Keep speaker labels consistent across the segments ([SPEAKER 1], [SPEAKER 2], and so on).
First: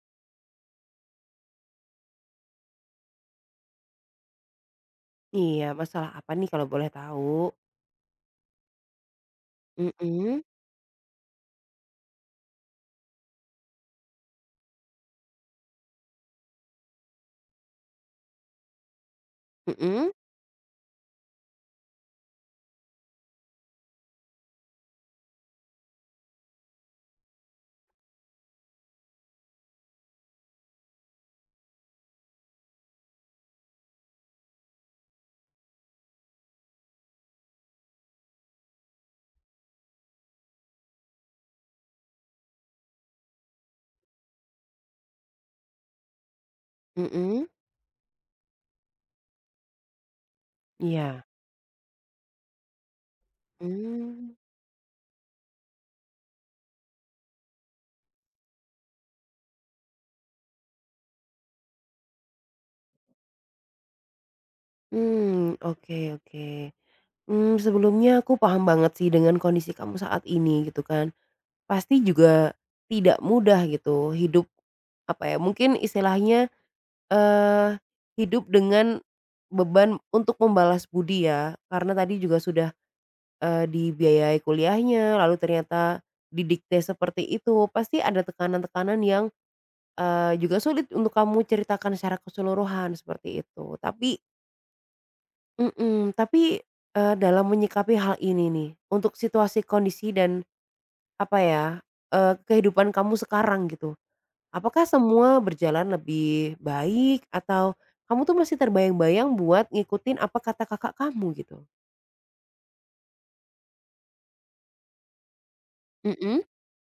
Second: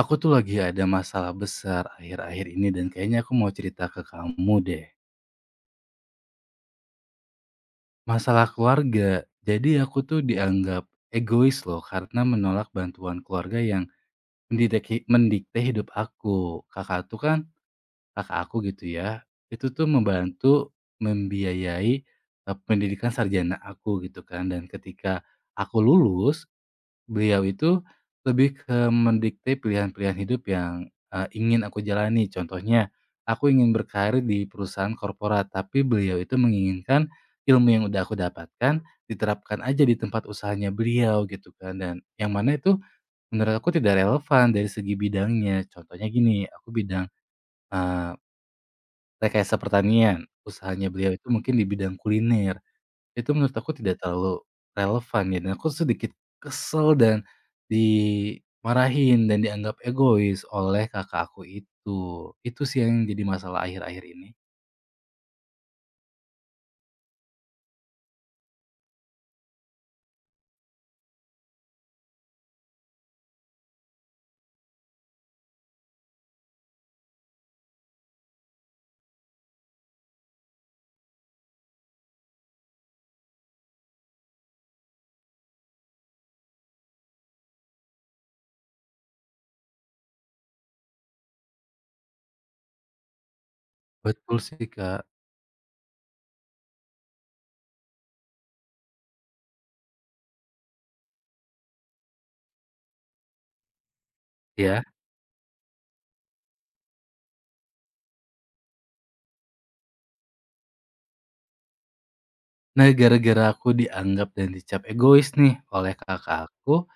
[SPEAKER 1] Aku tuh lagi ada masalah besar akhir-akhir ini dan kayaknya aku mau cerita ke kamu deh.
[SPEAKER 2] Iya, masalah apa nih kalau boleh tahu?
[SPEAKER 1] Masalah keluarga. Jadi aku tuh
[SPEAKER 2] Mhm,
[SPEAKER 1] dianggap egois loh karena menolak bantuan keluarga yang mendikte hidup aku. Kakak tuh kan, kakak aku gitu ya, itu tuh
[SPEAKER 2] mhm,
[SPEAKER 1] membantu membiayai pendidikan sarjana aku gitu kan. Dan ketika aku lulus, beliau itu lebih ke mendikte pilihan-pilihan hidup yang, ingin aku jalani. Contohnya, aku ingin berkarir di perusahaan korporat, tapi beliau itu menginginkan ilmu yang udah aku dapatkan diterapkan aja di tempat usahanya beliau gitu kan, dan yang mana itu menurut aku tidak relevan dari segi bidangnya. Contohnya gini, aku bidang,
[SPEAKER 2] mhm,
[SPEAKER 1] eee, rekayasa pertanian, usahanya beliau
[SPEAKER 2] iya,
[SPEAKER 1] itu mungkin di bidang kuliner. Itu menurut aku tidak
[SPEAKER 2] mmm,
[SPEAKER 1] terlalu relevan ya, dan aku sedikit kesel dan dimarahin dan dianggap egois oleh kakak aku itu. Itu sih yang jadi masalah akhir-akhir ini.
[SPEAKER 2] mmm, oke, oke. Mmm, sebelumnya aku paham banget sih dengan kondisi kamu saat ini gitu kan. Pasti juga tidak mudah gitu hidup, apa ya, mungkin istilahnya, eee, hidup dengan beban untuk membalas budi ya, karena tadi juga sudah, dibiayai kuliahnya, lalu ternyata didikte seperti itu, pasti ada tekanan-tekanan yang juga sulit untuk kamu ceritakan secara keseluruhan seperti itu. Tapi
[SPEAKER 1] Betul sih, Kak.
[SPEAKER 2] mhm, tapi, dalam menyikapi hal ini nih, untuk situasi, kondisi, dan apa ya, kehidupan kamu sekarang gitu,
[SPEAKER 1] Ya.
[SPEAKER 2] apakah semua berjalan lebih baik atau kamu tuh masih terbayang-bayang buat ngikutin apa kata kakak kamu gitu?
[SPEAKER 1] Nah, gara-gara aku dianggap dan dicap egois nih oleh
[SPEAKER 2] Mhm,
[SPEAKER 1] kakak aku,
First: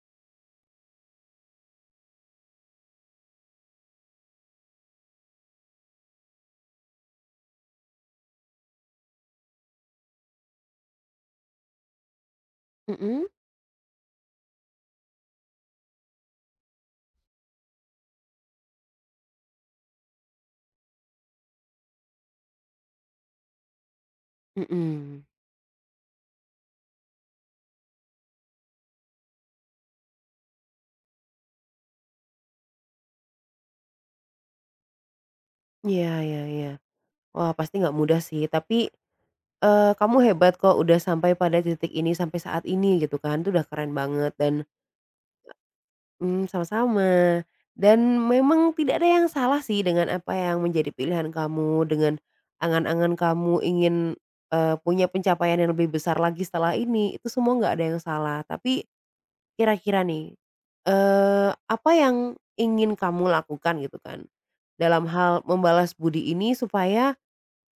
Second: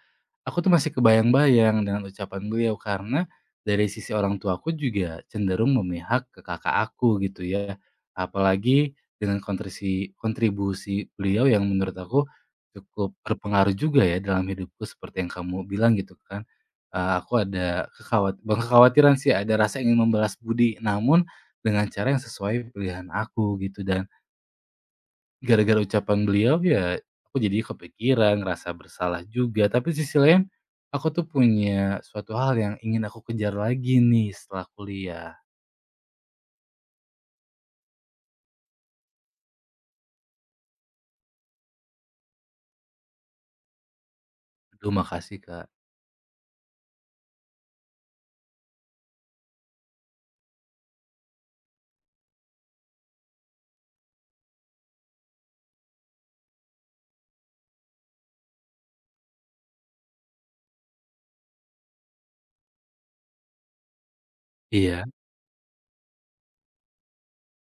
[SPEAKER 1] Aku tuh masih kebayang-bayang dengan ucapan beliau karena dari sisi orang tuaku juga cenderung memihak ke kakak aku gitu ya. Apalagi dengan kontribusi beliau yang menurut aku cukup
[SPEAKER 2] mhm.
[SPEAKER 1] berpengaruh juga ya dalam hidupku seperti yang kamu bilang gitu kan. Aku ada bukan kekhawatiran sih, ada rasa ingin membalas budi namun dengan cara yang sesuai pilihan aku gitu. Dan
[SPEAKER 2] Mhm.
[SPEAKER 1] gara-gara ucapan beliau ya, aku jadi kepikiran, ngerasa bersalah juga. Tapi sisi lain, aku tuh punya suatu hal yang ingin aku kejar lagi nih setelah kuliah.
[SPEAKER 2] Iya, iya, iya. Wah, pasti nggak mudah sih, tapi kamu hebat kok udah sampai pada titik ini, sampai saat ini gitu kan, itu udah keren banget dan
[SPEAKER 1] Aduh makasih, Kak.
[SPEAKER 2] mmm, sama-sama. Dan memang tidak ada yang salah sih dengan apa yang menjadi pilihan kamu, dengan angan-angan kamu ingin, punya pencapaian yang lebih besar lagi setelah ini, itu semua nggak ada yang salah. Tapi kira-kira nih, apa yang ingin kamu lakukan gitu kan,
[SPEAKER 1] Iya,
[SPEAKER 2] dalam hal membalas budi ini supaya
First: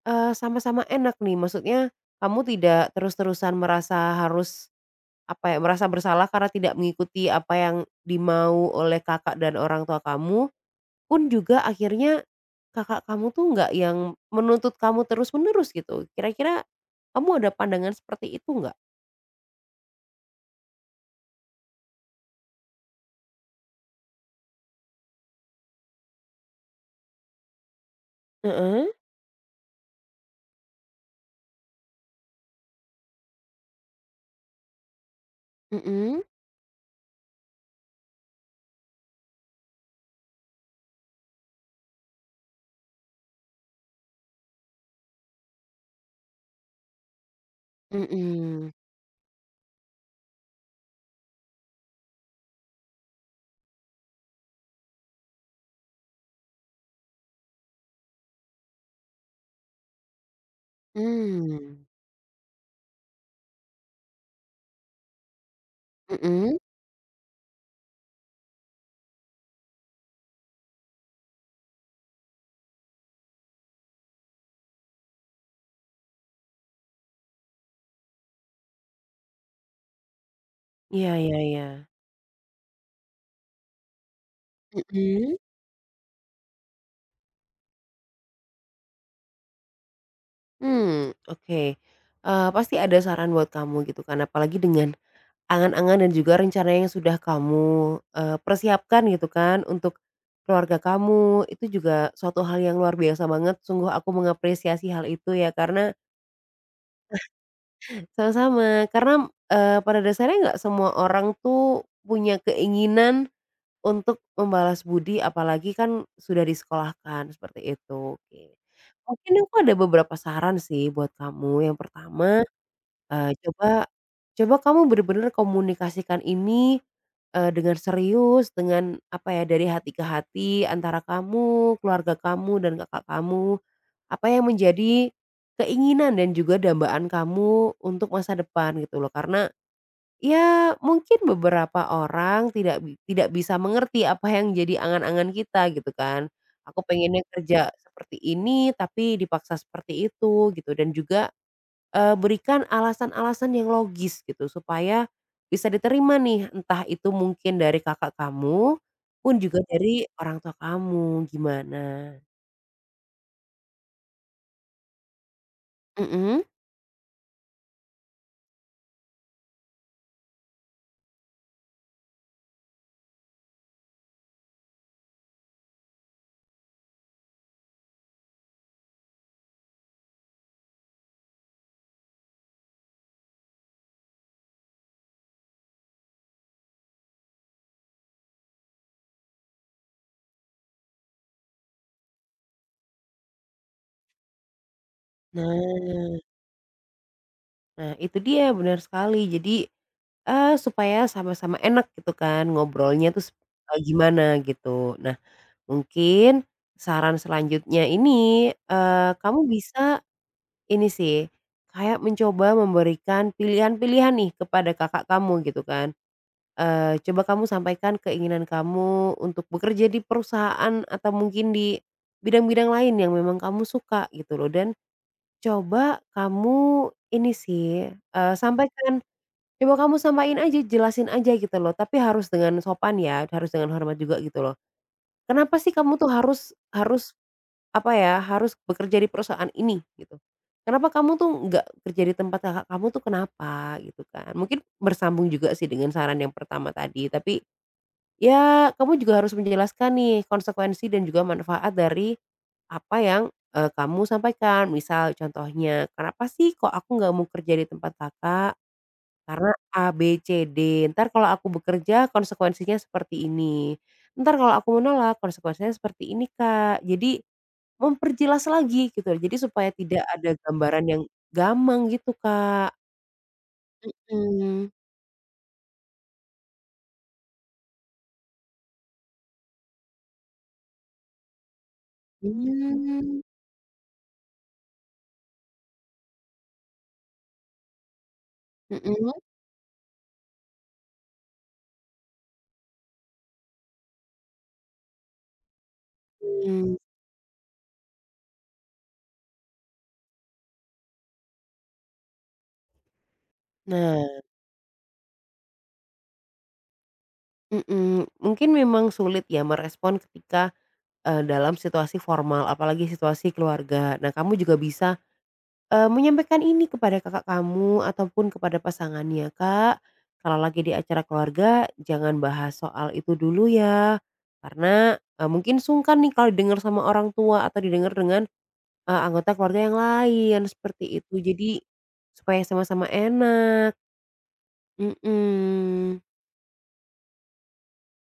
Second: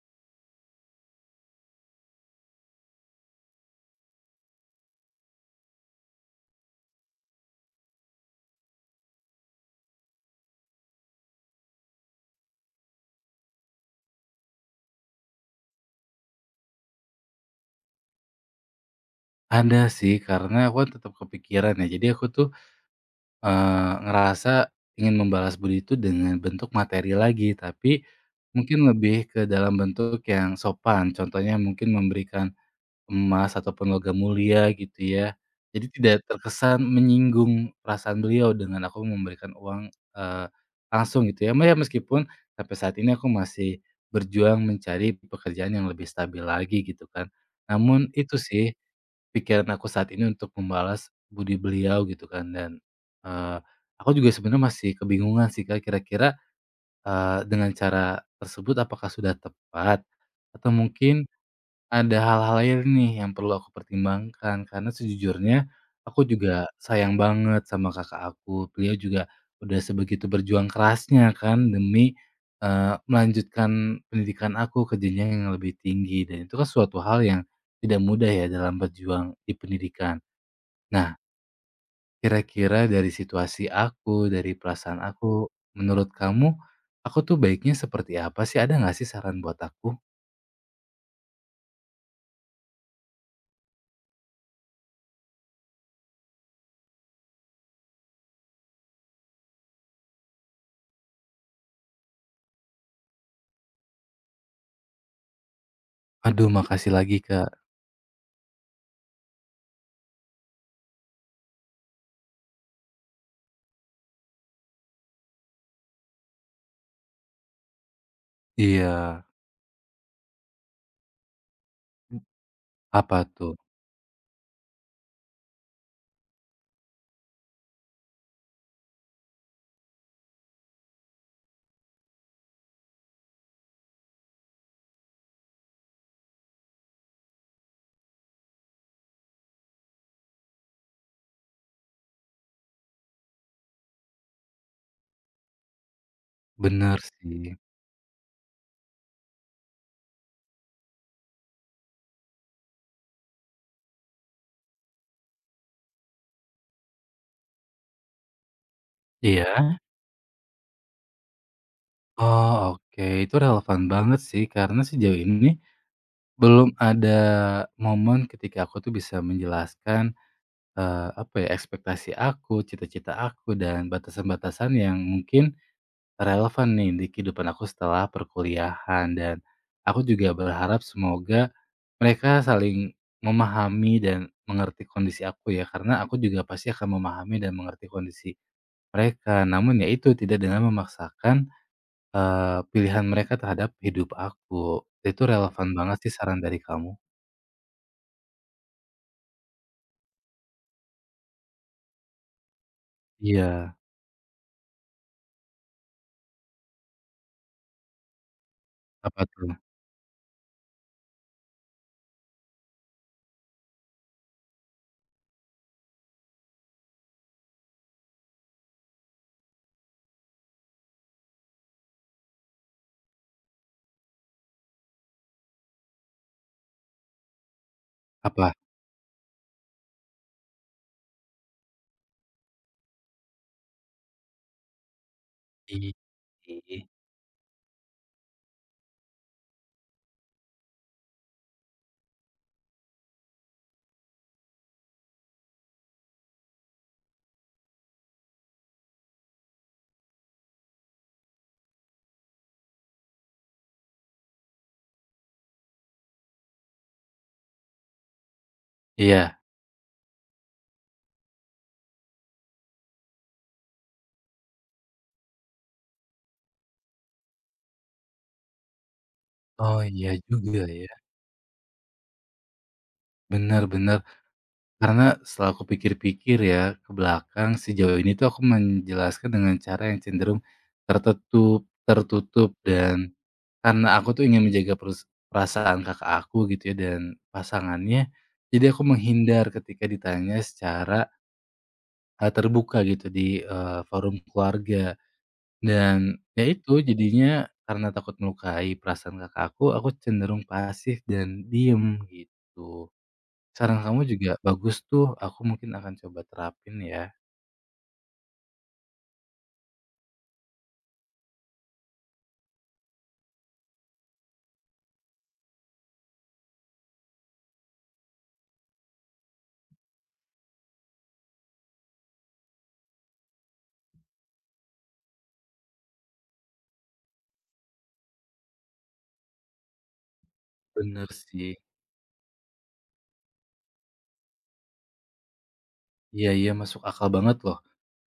[SPEAKER 2] Sama-sama enak nih, maksudnya kamu tidak terus-terusan merasa harus, apa ya, merasa bersalah karena tidak mengikuti apa yang dimau oleh kakak dan orang tua kamu, pun juga akhirnya kakak kamu tuh nggak yang menuntut kamu terus-menerus gitu. Kira-kira kamu ada pandangan seperti itu nggak?
[SPEAKER 1] ada sih karena aku kan tetap kepikiran ya. Jadi aku tuh, ngerasa ingin membalas budi itu dengan bentuk materi lagi, tapi mungkin
[SPEAKER 2] Heeh.
[SPEAKER 1] lebih ke dalam bentuk yang sopan. Contohnya mungkin memberikan emas ataupun logam mulia gitu ya. Jadi tidak
[SPEAKER 2] Mhm,
[SPEAKER 1] terkesan menyinggung perasaan beliau dengan aku memberikan uang, eee, langsung gitu ya. Ma ya meskipun sampai saat ini aku masih berjuang mencari pekerjaan yang lebih stabil lagi gitu kan. Namun itu sih
[SPEAKER 2] mhm,
[SPEAKER 1] pikiran aku saat ini untuk membalas budi beliau gitu kan. Dan, eee, aku juga sebenarnya masih kebingungan sih Kak, kira-kira, dengan cara tersebut apakah sudah tepat? Atau mungkin
[SPEAKER 2] mmm,
[SPEAKER 1] ada hal-hal lain nih yang perlu aku pertimbangkan, karena sejujurnya aku
[SPEAKER 2] mhm,
[SPEAKER 1] juga sayang banget sama kakak aku. Beliau juga udah sebegitu berjuang kerasnya kan demi melanjutkan pendidikan aku ke jenjang yang lebih tinggi, dan itu kan suatu hal yang tidak mudah ya dalam berjuang di pendidikan.
[SPEAKER 2] iya,
[SPEAKER 1] Nah,
[SPEAKER 2] iya, iya.
[SPEAKER 1] kira-kira dari situasi aku, dari perasaan
[SPEAKER 2] Mhm.
[SPEAKER 1] aku, menurut kamu aku tuh baiknya seperti apa sih? Ada nggak sih saran buat aku?
[SPEAKER 2] Hmm, oke, pasti ada saran buat kamu gitu kan, apalagi dengan angan-angan dan juga rencana yang sudah kamu, persiapkan gitu kan untuk keluarga kamu, itu juga suatu hal yang luar biasa banget, sungguh aku mengapresiasi hal itu ya karena
[SPEAKER 1] Aduh, makasih lagi, Kak.
[SPEAKER 2] sama-sama, karena, pada dasarnya nggak semua orang tuh punya keinginan untuk membalas budi apalagi kan sudah disekolahkan, seperti itu, oke.
[SPEAKER 1] Iya.
[SPEAKER 2] Mungkin aku ada beberapa saran sih buat kamu, yang pertama
[SPEAKER 1] Apa tuh?
[SPEAKER 2] Coba coba kamu bener-bener komunikasikan ini, dengan serius, dengan apa ya, dari hati ke hati antara kamu, keluarga kamu, dan kakak kamu. Apa yang menjadi keinginan dan juga dambaan kamu untuk masa depan gitu loh. Karena ya mungkin beberapa orang tidak bisa mengerti apa yang jadi angan-angan kita gitu kan. Aku
[SPEAKER 1] Bener
[SPEAKER 2] pengennya
[SPEAKER 1] sih.
[SPEAKER 2] kerja seperti ini, tapi dipaksa seperti itu gitu dan juga berikan alasan-alasan yang logis gitu supaya bisa diterima nih, entah itu mungkin dari kakak kamu, pun juga
[SPEAKER 1] Iya?
[SPEAKER 2] dari orang tua kamu, gimana?
[SPEAKER 1] Oh, oke. Itu relevan banget sih, karena sejauh ini
[SPEAKER 2] Mhm.
[SPEAKER 1] belum ada momen ketika aku tuh bisa menjelaskan, apa ya, ekspektasi aku, cita-cita aku, dan batasan-batasan yang mungkin relevan nih di kehidupan aku setelah perkuliahan. Dan aku juga berharap semoga mereka saling memahami dan mengerti kondisi aku ya, karena aku juga pasti akan memahami dan mengerti kondisi mereka, namun ya itu, tidak dengan memaksakan, pilihan mereka terhadap hidup aku. Itu relevan banget sih
[SPEAKER 2] Nah,
[SPEAKER 1] saran dari kamu.
[SPEAKER 2] nah itu dia, benar sekali. Jadi, supaya sama-sama enak gitu kan ngobrolnya tuh,
[SPEAKER 1] Iya,
[SPEAKER 2] gimana gitu. Nah, mungkin saran selanjutnya ini,
[SPEAKER 1] apa
[SPEAKER 2] kamu
[SPEAKER 1] tuh?
[SPEAKER 2] bisa ini sih, kayak mencoba memberikan pilihan-pilihan nih kepada kakak kamu gitu kan. Coba kamu sampaikan keinginan kamu untuk bekerja di perusahaan atau mungkin di bidang-bidang lain yang memang kamu suka gitu loh dan coba kamu ini sih,
[SPEAKER 1] Apa?
[SPEAKER 2] coba kamu sampaikan aja, jelasin aja gitu loh, tapi harus dengan sopan ya, harus dengan hormat juga gitu loh. Kenapa sih
[SPEAKER 1] Ih,
[SPEAKER 2] kamu tuh harus harus apa ya, harus bekerja di perusahaan ini gitu? Kenapa kamu tuh nggak kerja di tempat kakak kamu tuh kenapa gitu kan? Mungkin bersambung juga sih dengan saran yang pertama tadi, tapi ya, kamu juga harus menjelaskan nih konsekuensi dan juga manfaat dari apa yang, kamu sampaikan. Misal contohnya, "Kenapa sih kok aku nggak mau kerja di tempat Kakak?
[SPEAKER 1] iya.
[SPEAKER 2] Karena A, B, C, D. Ntar kalau aku bekerja konsekuensinya seperti ini. Ntar kalau aku menolak konsekuensinya seperti ini, Kak." Jadi memperjelas lagi gitu, jadi supaya
[SPEAKER 1] Oh,
[SPEAKER 2] tidak
[SPEAKER 1] iya
[SPEAKER 2] ada
[SPEAKER 1] juga
[SPEAKER 2] gambaran
[SPEAKER 1] ya.
[SPEAKER 2] yang gamang gitu, Kak.
[SPEAKER 1] Bener bener.
[SPEAKER 2] Hmm.
[SPEAKER 1] Karena setelah aku pikir-pikir ya, ke belakang sejauh ini tuh aku menjelaskan dengan cara yang cenderung tertutup, tertutup. Dan
[SPEAKER 2] Hmm.
[SPEAKER 1] karena aku tuh ingin menjaga perasaan kakak aku gitu ya dan pasangannya, jadi
[SPEAKER 2] Mmm,
[SPEAKER 1] aku
[SPEAKER 2] mhm.
[SPEAKER 1] menghindar ketika ditanya secara, terbuka gitu di, forum keluarga. Dan ya itu
[SPEAKER 2] Mhm.
[SPEAKER 1] jadinya karena takut melukai perasaan kakak aku cenderung pasif dan diem gitu. Saran kamu
[SPEAKER 2] Nah,
[SPEAKER 1] juga bagus tuh, aku mungkin akan coba terapin ya.
[SPEAKER 2] mhm, mungkin memang sulit ya merespon ketika, dalam situasi formal apalagi situasi keluarga. Nah kamu juga bisa, menyampaikan ini kepada kakak kamu ataupun kepada pasangannya, "Kak, kalau lagi di acara keluarga jangan bahas soal itu dulu ya, karena, mungkin sungkan nih kalau didengar sama orang tua atau didengar dengan, anggota keluarga yang lain," seperti
[SPEAKER 1] Bener
[SPEAKER 2] itu.
[SPEAKER 1] sih.
[SPEAKER 2] Jadi supaya sama-sama enak, mhm.
[SPEAKER 1] Iya iya masuk akal banget loh.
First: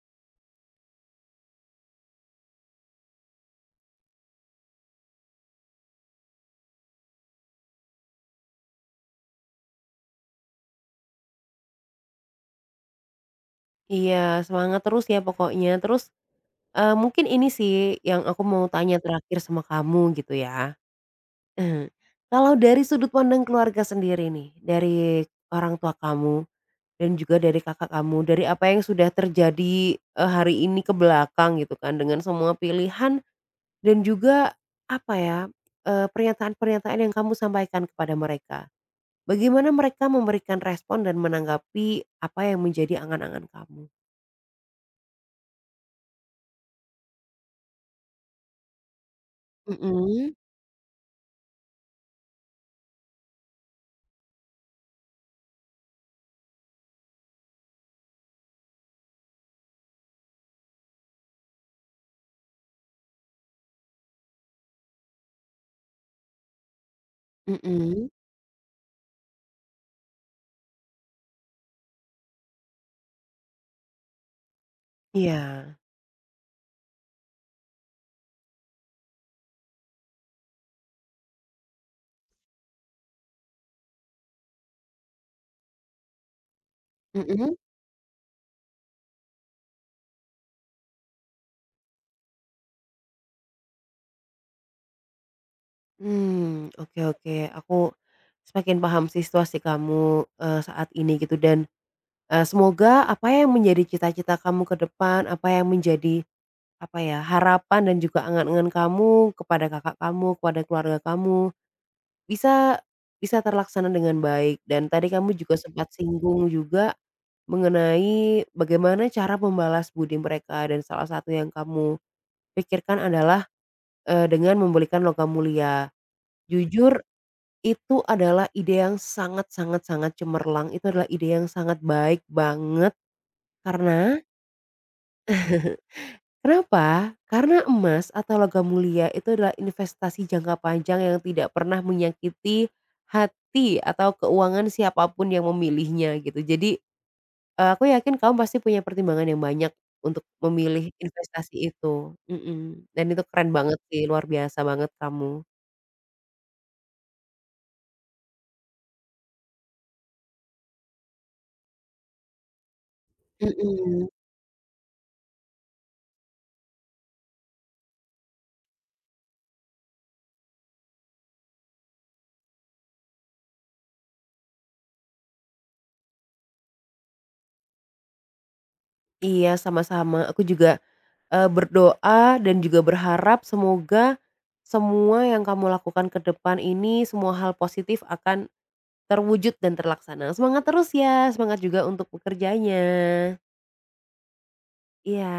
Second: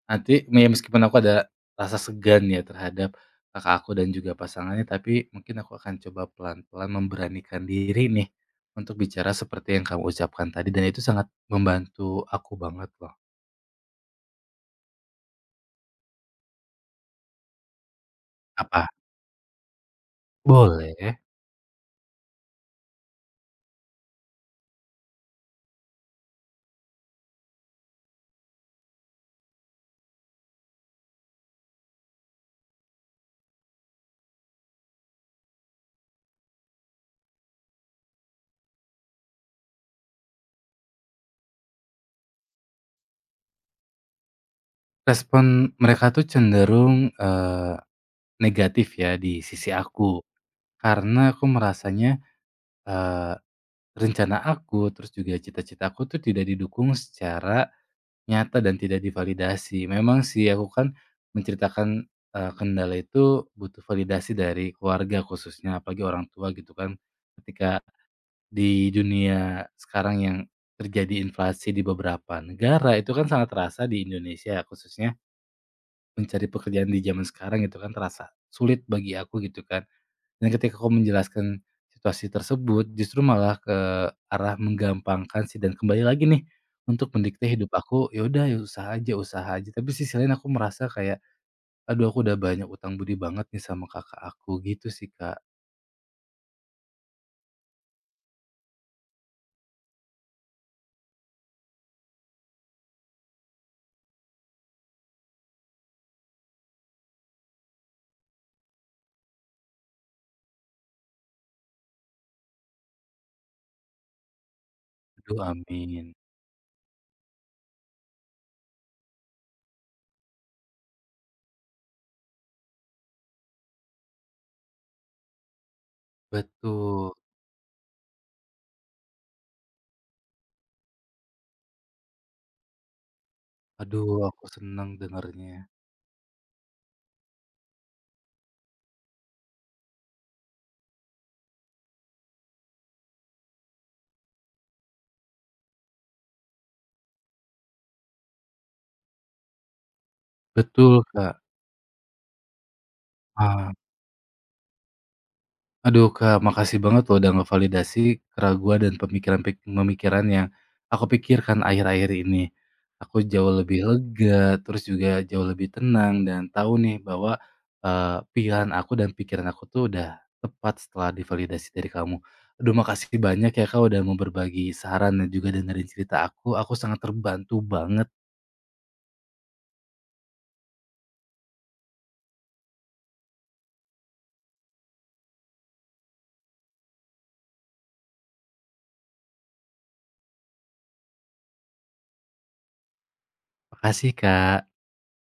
[SPEAKER 1] Nanti meskipun aku ada rasa segan ya terhadap kakak aku dan juga pasangannya, tapi mungkin aku akan coba pelan-pelan memberanikan diri nih untuk bicara seperti yang kamu ucapkan tadi, dan itu sangat membantu aku banget loh.
[SPEAKER 2] Iya, semangat terus ya pokoknya. Terus mungkin ini sih yang aku mau
[SPEAKER 1] Apa?
[SPEAKER 2] tanya terakhir sama kamu gitu ya.
[SPEAKER 1] Boleh.
[SPEAKER 2] Eee, Kalau dari sudut pandang keluarga sendiri nih, dari orang tua kamu dan juga dari kakak kamu, dari apa yang sudah terjadi, hari ini ke belakang gitu kan dengan semua pilihan dan juga apa ya, pernyataan-pernyataan yang kamu sampaikan kepada mereka. Bagaimana mereka memberikan respon dan menanggapi apa yang menjadi angan-angan kamu?
[SPEAKER 1] Respon mereka tuh cenderung, negatif ya di sisi aku,
[SPEAKER 2] Mhm,
[SPEAKER 1] karena aku merasanya, eee, rencana aku, terus juga cita-cita aku tuh tidak didukung secara nyata dan tidak divalidasi. Memang sih aku kan menceritakan, kendala itu butuh validasi dari keluarga khususnya, apalagi orang tua gitu kan. Ketika
[SPEAKER 2] mhm.
[SPEAKER 1] di dunia sekarang yang terjadi inflasi di beberapa negara, itu kan sangat terasa di Indonesia. Khususnya
[SPEAKER 2] Iya,
[SPEAKER 1] mencari pekerjaan di zaman sekarang itu kan terasa sulit bagi aku gitu kan. Dan ketika kau menjelaskan situasi tersebut, justru malah ke arah menggampangkan sih dan kembali lagi nih, untuk mendikte
[SPEAKER 2] mhm?
[SPEAKER 1] hidup aku, ya udah ya usaha aja. Tapi sisi lain aku merasa kayak, "Aduh aku udah banyak utang budi banget nih sama kakak aku," gitu sih, Kak.
[SPEAKER 2] Hmm, oke, oke. Aku semakin paham sih situasi kamu, saat ini gitu dan, semoga apa yang menjadi cita-cita kamu ke depan, apa yang menjadi, apa ya, harapan dan juga angan-angan kamu kepada kakak kamu, kepada keluarga kamu, bisa bisa terlaksana dengan baik. Dan tadi kamu
[SPEAKER 1] Aduh
[SPEAKER 2] juga sempat
[SPEAKER 1] amin.
[SPEAKER 2] singgung juga mengenai bagaimana cara membalas budi mereka dan salah satu yang kamu pikirkan adalah, dengan membelikan logam mulia. Jujur
[SPEAKER 1] Betul.
[SPEAKER 2] itu adalah ide yang sangat sangat sangat cemerlang, itu adalah ide yang sangat baik banget karena
[SPEAKER 1] Aduh aku seneng dengernya.
[SPEAKER 2] kenapa? Karena emas atau logam mulia itu adalah investasi jangka panjang yang tidak pernah menyakiti hati atau keuangan siapapun yang memilihnya gitu. Jadi, aku yakin kamu pasti punya pertimbangan yang banyak untuk memilih
[SPEAKER 1] Betul, Kak.
[SPEAKER 2] investasi itu, mhm, dan itu keren
[SPEAKER 1] Ah.
[SPEAKER 2] banget sih, luar biasa banget kamu.
[SPEAKER 1] Aduh Kak, makasih banget loh udah ngevalidasi keraguan dan pemikiran pemikiran yang aku pikirkan akhir-akhir ini. Aku jauh lebih
[SPEAKER 2] Mhm,
[SPEAKER 1] lega, terus juga jauh lebih tenang dan tahu nih bahwa, pilihan aku dan pikiran aku tuh udah tepat setelah divalidasi dari kamu. Aduh makasih banyak ya Kak udah mau berbagi saran dan juga dengerin cerita aku sangat terbantu banget.
[SPEAKER 2] iya, sama-sama, aku juga berdoa dan juga berharap semoga semua yang kamu lakukan ke depan ini, semua hal positif akan terwujud dan terlaksana. Semangat terus ya, semangat juga untuk bekerjanya.
[SPEAKER 1] Makasih Kak.
[SPEAKER 2] Iya.